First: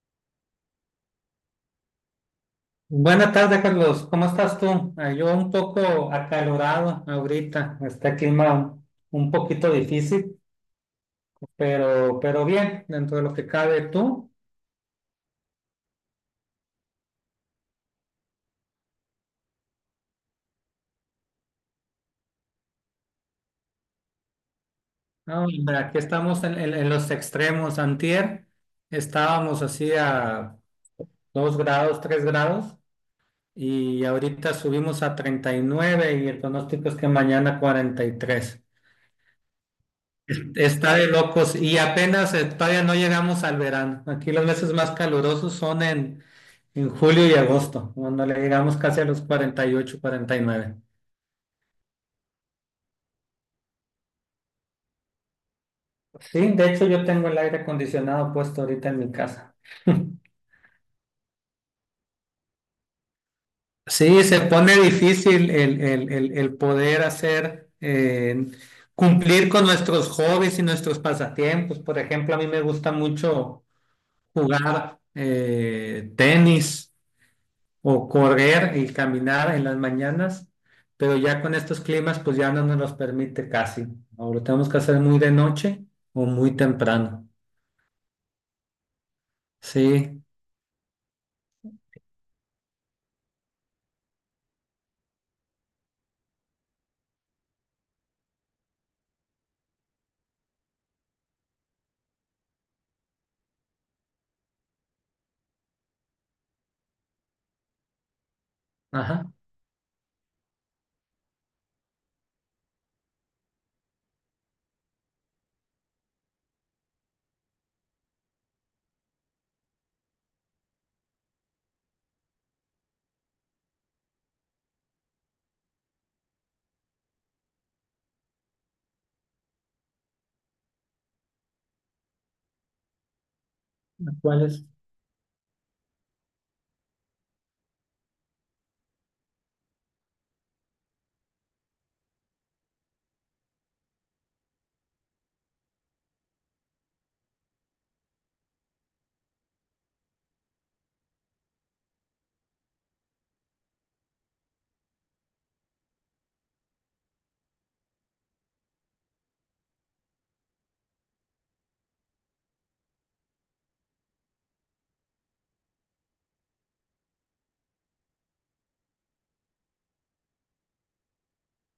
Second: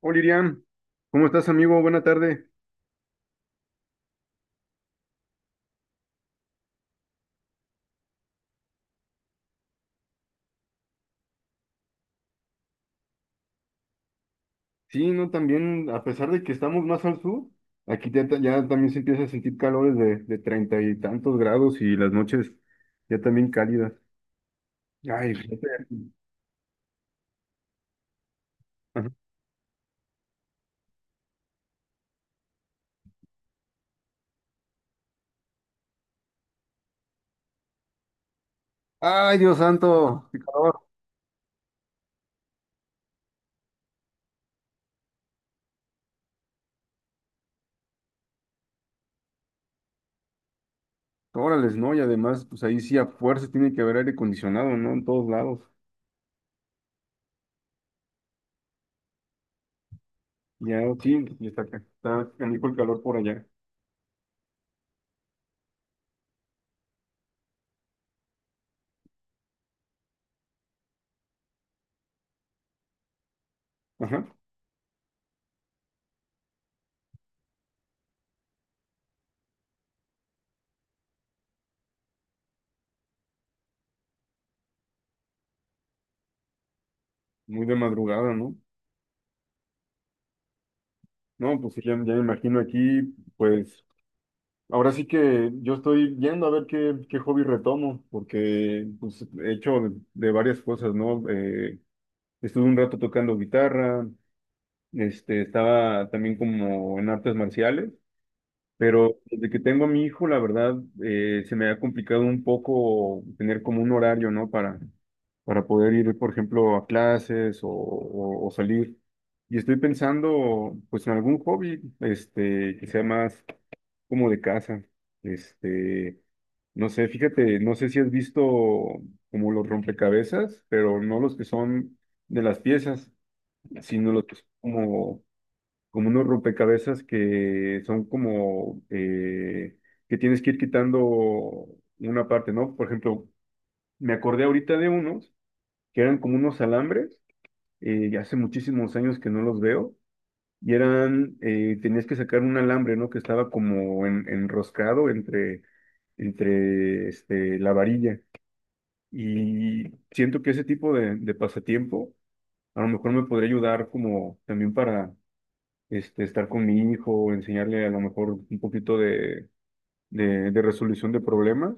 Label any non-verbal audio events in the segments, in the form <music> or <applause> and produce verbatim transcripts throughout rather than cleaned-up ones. Hola, Iriam. ¿Cómo estás, amigo? Buena tarde. Buenas tardes, Carlos. ¿Cómo estás tú? Ah, Yo un poco acalorado ahorita. Está el clima un, un poquito difícil, pero, pero bien, dentro de lo que cabe tú. Sí, no, también, a pesar de que estamos más al sur, aquí ya, ta- ya también se empieza a sentir calores de, de treinta y tantos grados y las noches ya también cálidas. Ay, No, hombre, fíjate. aquí estamos en, en- en los extremos. Antier Ajá. estábamos así a dos grados, tres grados, y ahorita subimos a treinta y nueve y el pronóstico es que mañana cuarenta y tres. Ay, Dios santo, qué calor. Está de locos y apenas eh, todavía no llegamos al verano. Aquí los meses más calurosos son en, en julio y agosto, cuando le llegamos casi a los cuarenta y ocho, cuarenta y nueve. Órales, ¿no? Y además, pues ahí sí a fuerza tiene que haber aire acondicionado, ¿no? En todos lados. Sí, de hecho yo tengo el aire acondicionado puesto ahorita en mi casa. <laughs> Ya, sí, y está, ca- está canijo el calor por allá. Sí, se pone difícil el, el- el- el poder hacer, eh, cumplir con nuestros hobbies y nuestros pasatiempos. Por ejemplo, a mí me gusta mucho Ajá, jugar eh, tenis, o correr y caminar en las mañanas, pero ya con estos climas pues ya no nos los permite casi. Ahora tenemos que hacer muy de noche o muy temprano. muy de madrugada, ¿no? Sí, No, pues sí, ya, ya me imagino aquí, pues. Ahora sí que yo estoy viendo a ver qué, qué hobby retomo, porque pues, he hecho de, de varias cosas, ¿no? Eh, estuve un rato tocando guitarra, este, estaba también como en artes marciales, pero ajá. desde que tengo a mi hijo, la verdad, eh, se me ha complicado un poco tener como un horario, ¿no? Para, para poder ir, por ejemplo, a clases o, o- o salir. Y estoy pensando, pues, en algún hobby, este, que sea más como de casa. Este, no sé, fíjate, no sé si has visto como los rompecabezas, pero no los que son de las piezas, sino los que son ¿Cuáles? como, como unos rompecabezas que son como eh, que tienes que ir quitando una parte, ¿no? Por ejemplo, me acordé ahorita de unos que eran como unos alambres, eh, y hace muchísimos años que no los veo y eran, eh, tenías que sacar un alambre, ¿no? Que estaba como en- enroscado entre, entre este, la varilla. Y siento que ese tipo de, de pasatiempo a lo mejor me podría ayudar como también para este, estar con mi hijo, enseñarle a lo mejor un poquito de, de, de resolución de problemas.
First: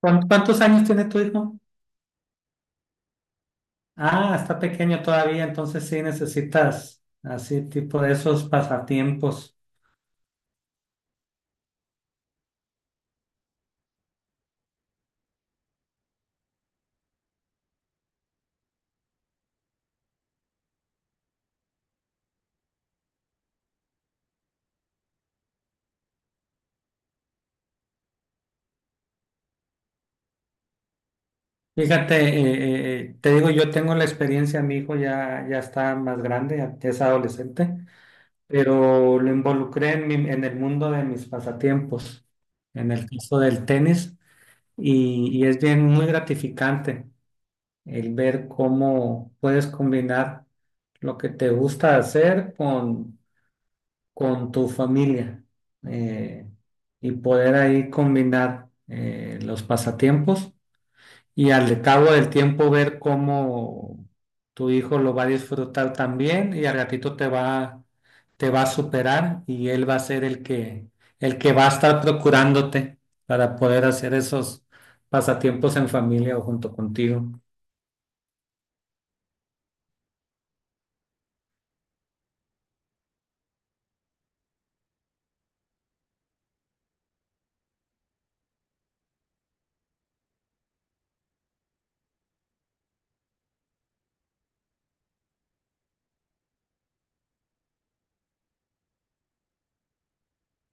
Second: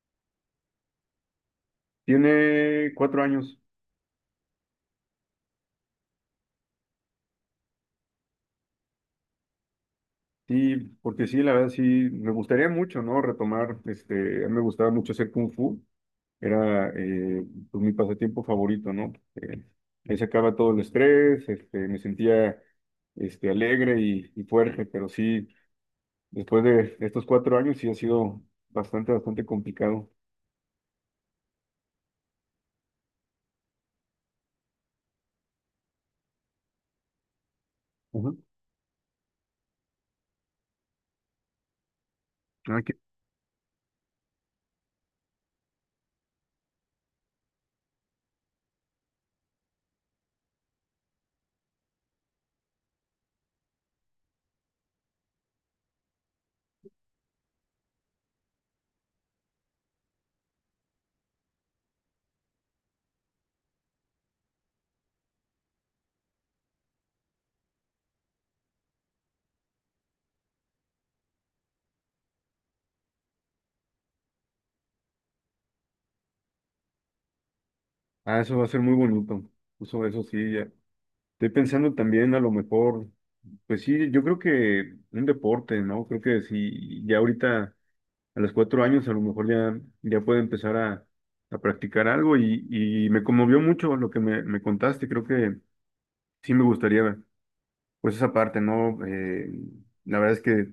¿Cuán- ¿Cuántos años tiene tu hijo? Tiene cuatro años, Ah, está pequeño todavía, entonces sí necesitas así tipo de esos pasatiempos. sí, porque sí, la verdad sí, me gustaría mucho, ¿no? Retomar, este, a mí me gustaba mucho hacer kung fu. Era eh, pues, mi pasatiempo favorito, ¿no? Eh, ahí sacaba todo el estrés, este, me sentía este, alegre y, y fuerte, pero sí, después de estos cuatro años sí ha sido bastante, bastante complicado. Fíjate, eh, eh, eh, te digo, yo tengo la experiencia, mi hijo ya, ya está más grande, ya es adolescente, Ujú. pero lo involucré en, mi- en el mundo de mis pasatiempos, Ah, en qué- el caso del tenis, y, y es bien muy gratificante el ver cómo puedes combinar lo que te gusta hacer con, con tu familia, eh, y poder ahí combinar eh, los pasatiempos y al cabo del tiempo ver cómo tu hijo lo va a disfrutar también y al ratito te va, te va a superar y él va a ser el que, el que va a estar procurándote para poder hacer esos pasatiempos en familia o junto contigo. ah, eso va a ser muy bonito. Eso, eso sí, ya. Estoy pensando también a lo mejor, pues sí, yo creo que un deporte, ¿no? Creo que sí, ya ahorita. A los cuatro años a lo mejor ya, ya puede empezar a, a practicar algo y, y me conmovió mucho lo que me, me contaste. Creo que sí me gustaría, pues esa parte, ¿no? Eh, la verdad es que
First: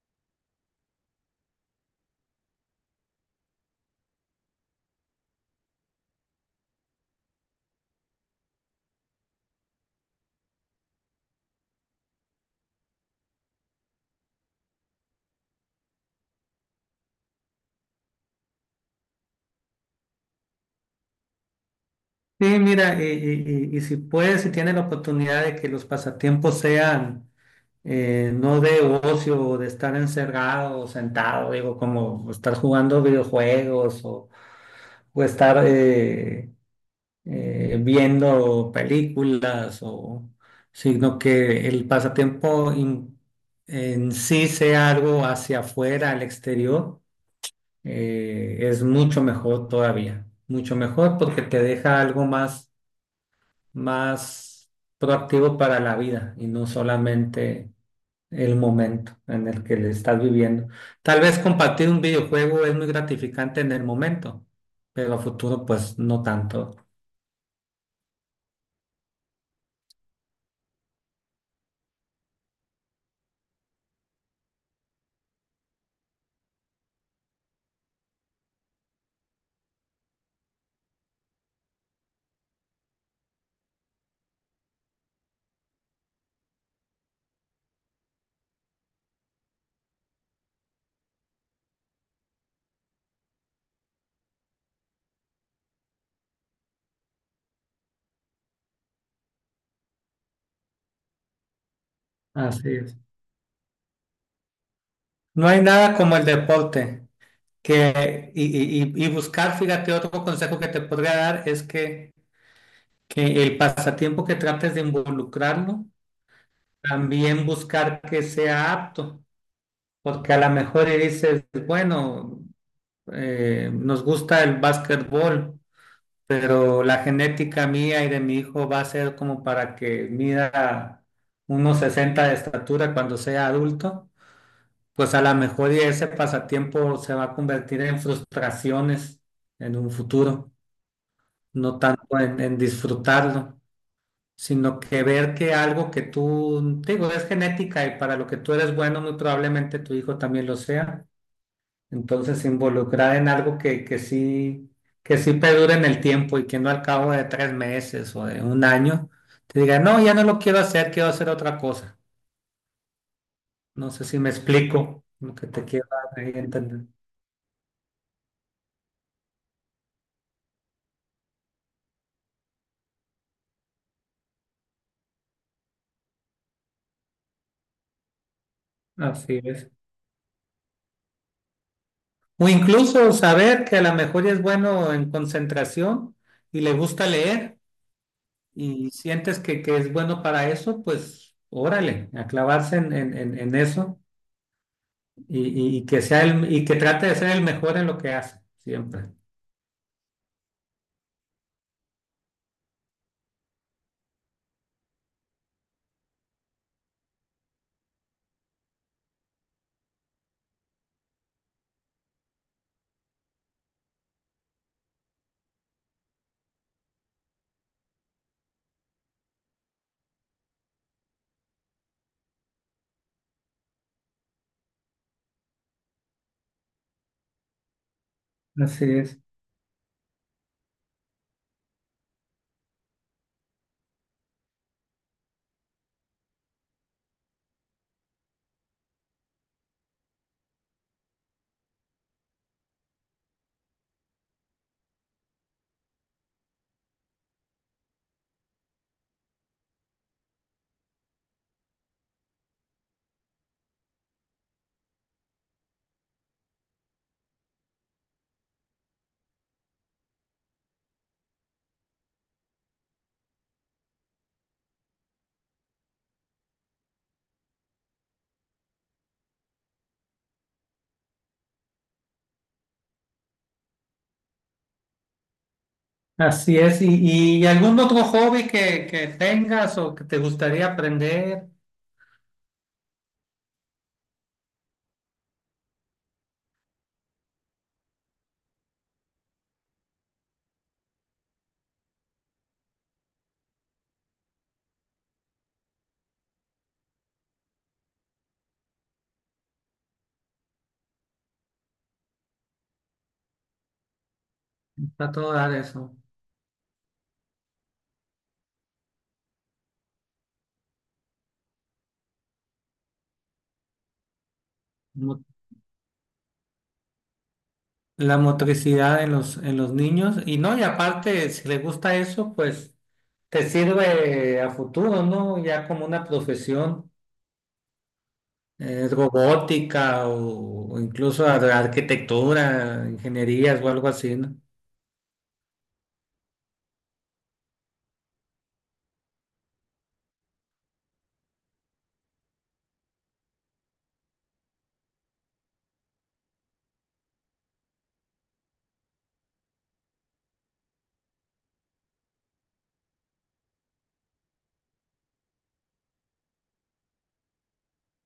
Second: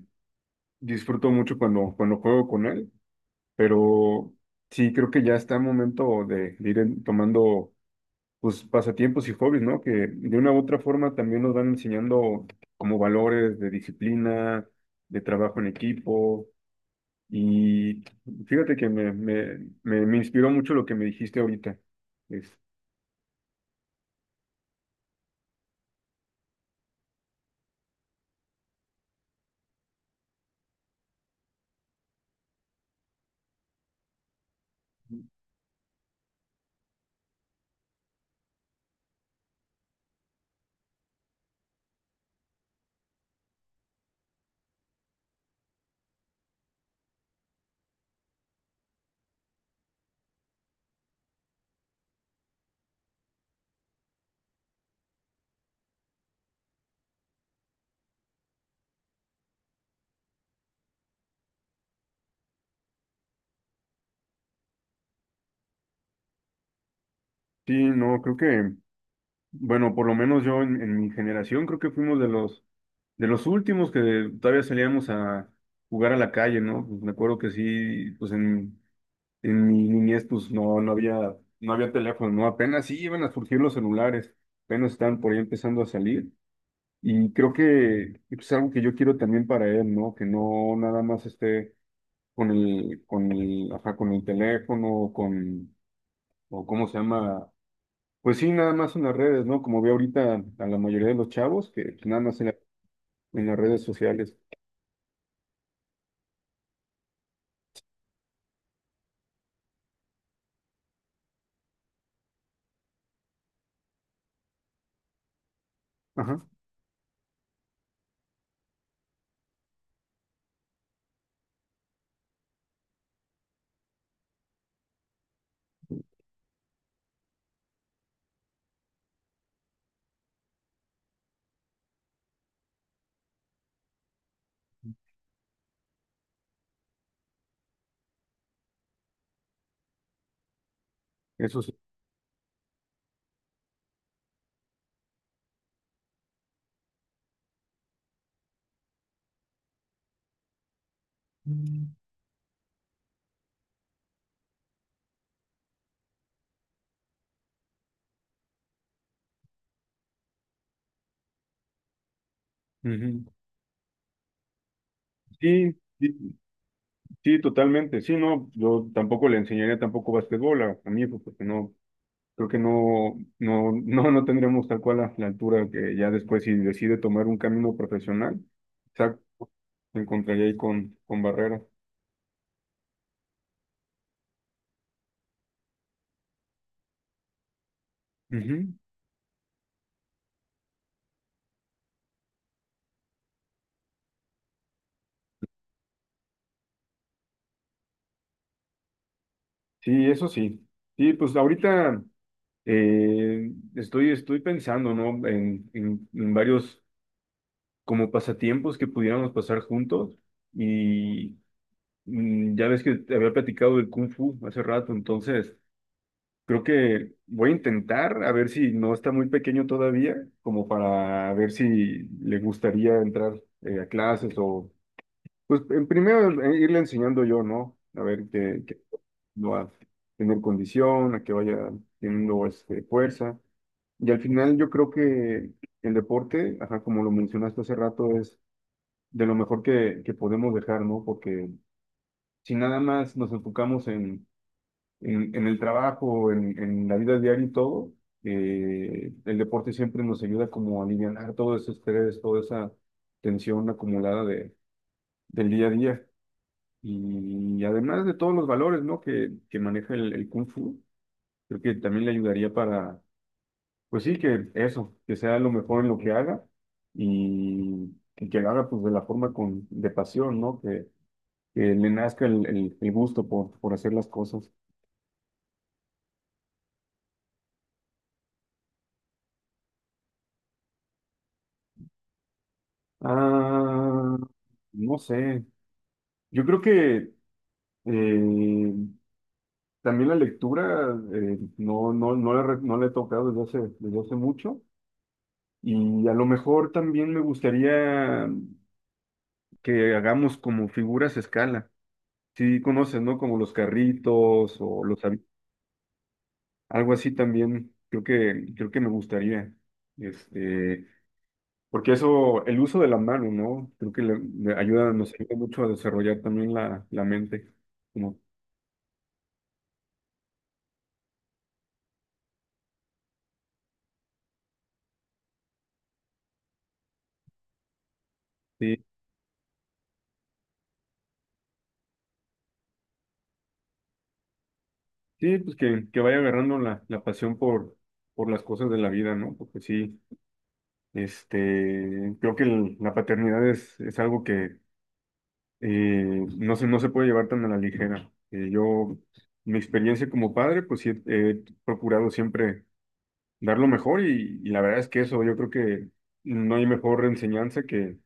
disfruto mucho cuando, cuando juego con él, pero sí creo que ya está el momento de, de ir en- tomando, pues, pasatiempos y hobbies, ¿no? Que de una u otra forma también nos van enseñando como valores de disciplina, de trabajo en equipo. Y fíjate que me, me, me, me inspiró mucho lo que me dijiste ahorita. Es, Sí, mira, y, y- y- y si puedes, si tienes la oportunidad de que los pasatiempos sean eh, no de ocio o de estar encerrado o sentado, digo, como estar jugando videojuegos o, o estar eh, eh, viendo películas o sino que el pasatiempo in- en sí sea algo hacia afuera, al exterior, eh, es mucho mejor todavía, mucho mejor porque te deja algo más, más proactivo para la vida y no solamente el momento en el que le estás viviendo. Tal vez compartir un videojuego es muy gratificante en el momento, pero a futuro pues no tanto. sí, no, creo que, bueno, por lo menos yo en, en mi generación creo que fuimos de los, de los últimos que todavía salíamos a jugar a la calle, ¿no? Pues me acuerdo que sí, pues en, en mi niñez pues no, no había, no había teléfono, ¿no? Apenas sí iban a surgir los celulares, apenas están por ahí empezando a salir. Y creo que pues, es algo que yo quiero también para él, ¿no? Que no nada más esté con el, con el, ajá, con el teléfono, con, o cómo se llama, pues sí, nada más en las redes, ¿no? Como veo ahorita a la mayoría de los chavos, que pues, nada más en, la- Así es. en las redes sociales. No hay nada como el deporte. Que, y, y- y- Y buscar, fíjate, otro consejo que te podría dar es que, que el pasatiempo que trates de involucrarlo, Ajá, también buscar que sea apto, porque a lo mejor y dices, bueno, eh, nos gusta el básquetbol, pero la genética mía y de mi hijo va a ser como para que mida unos sesenta de estatura cuando sea adulto. Pues a lo mejor y ese pasatiempo se va a convertir en frustraciones en un futuro, eso sí. no tanto en, en disfrutarlo, sino que ver que algo que tú, te digo, es genética y para lo que tú eres bueno, muy probablemente tu hijo también lo sea. Mm. Entonces, involucrar en algo que, que sí, que sí perdure en el tiempo y que no al cabo de tres meses o de un año te diga, no, ya no lo quiero hacer, quiero hacer otra cosa. Ujú. No sé si me explico lo que te Sí, quiero dar ahí sí, a entender. sí, totalmente. Sí, no, yo tampoco le enseñaría tampoco básquetbol a, a mi hijo, porque no, creo que no, no, no, no tendremos tal cual la, la altura que ya después si decide tomar un camino profesional, exacto, Así es. se encontraría ahí con, con barreras. O incluso saber que a lo mejor ya es bueno en concentración y le gusta leer y sientes que, que es bueno para eso, pues órale, a clavarse en, en- en- en eso y, y- y que sea el, y que trate de ser el mejor en lo que hace, siempre. Sí, eso sí. Sí, pues ahorita eh, estoy, estoy pensando, ¿no? En, en- en varios como pasatiempos que pudiéramos pasar juntos. Y mm, ya ves que te había platicado del Kung Fu hace rato, entonces creo que voy a intentar a ver si no está muy pequeño todavía, como para ver si le gustaría entrar eh, a clases pues en primero eh, irle enseñando yo, ¿no? A ver que, que Así es. va a tener condición, a que vaya teniendo este, fuerza. Y al final yo creo que el deporte, ajá, como lo mencionaste hace rato, es de lo mejor que, que podemos dejar, ¿no? Porque si nada más nos enfocamos en, en, en el trabajo, en, en la vida diaria y todo, eh, el deporte siempre nos ayuda como a alivianar todo ese estrés, toda esa tensión acumulada de, del día a día. Y además de todos los valores, ¿no? que, que maneja el, el Kung Fu, creo que también le ayudaría para, pues sí, que eso, que sea lo mejor en lo que haga y que, que lo haga pues de la forma con, de pasión, ¿no? Que, que le nazca el, el- el gusto por, por hacer las cosas. Así es. ¿Y, y algún otro hobby que, que tengas o que te gustaría aprender? Ah, no sé, yo creo que eh, también la lectura eh, no, no, no la, re- no la he tocado desde hace, desde hace mucho. Y a lo mejor también me gustaría que hagamos como figuras a escala. Sí, conoces, ¿no? Como los carritos o los Está avi- todo dar eso. algo así también. Creo que creo que me gustaría. Este, porque eso, el uso de la mano, ¿no? Creo que le, le ayuda, nos ayuda mucho a desarrollar también la, la mente. Como, La motricidad en los, en los niños. Y no, y aparte, si les gusta eso, pues te sirve a futuro, ¿no? Ya como una profesión, sí, eh, robótica o, o incluso ar- arquitectura, ingenierías o algo así, ¿no? sí, pues que, que vaya agarrando la, la pasión por, por las cosas de la vida, ¿no? Porque sí, este, creo que el- la paternidad es, es algo que eh, no se, no se puede llevar tan a la ligera. Eh, yo, mi experiencia como padre, pues sí, he he procurado siempre dar lo mejor y, y la verdad es que eso, yo creo que no hay mejor enseñanza que,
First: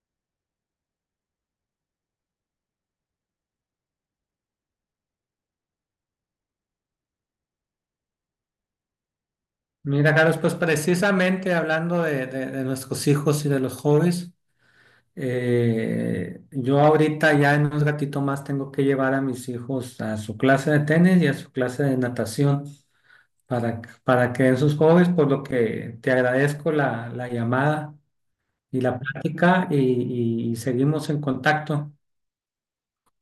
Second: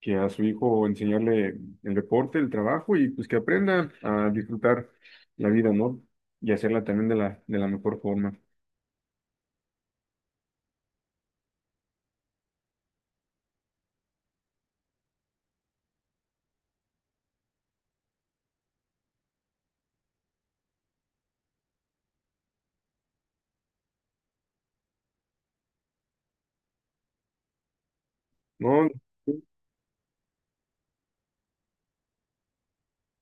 que a su hijo enseñarle el deporte, el trabajo y pues que aprenda a disfrutar la vida, ¿no? Y hacerla también de la, de la mejor forma. Mira, Carlos, pues precisamente hablando de, de- de nuestros hijos y de los jóvenes, eh, yo ahorita ya en un ratito más tengo que llevar a mis hijos a su clase de tenis y a su clase de natación, para, para que den sus hobbies, por lo que te agradezco la, la llamada y No, la plática y, y seguimos en contacto.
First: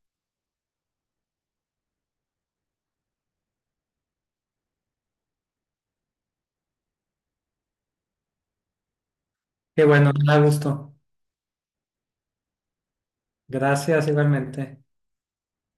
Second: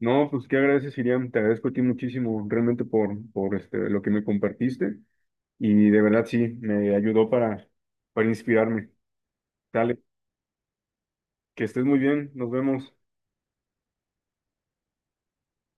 no, pues qué agradeces, Iriam, te agradezco a ti muchísimo realmente por, por este, lo que me compartiste. Y de verdad sí, me ayudó para, para inspirarme. Qué Dale, bueno, me da gusto. que estés muy bien, nos vemos. Gracias igualmente.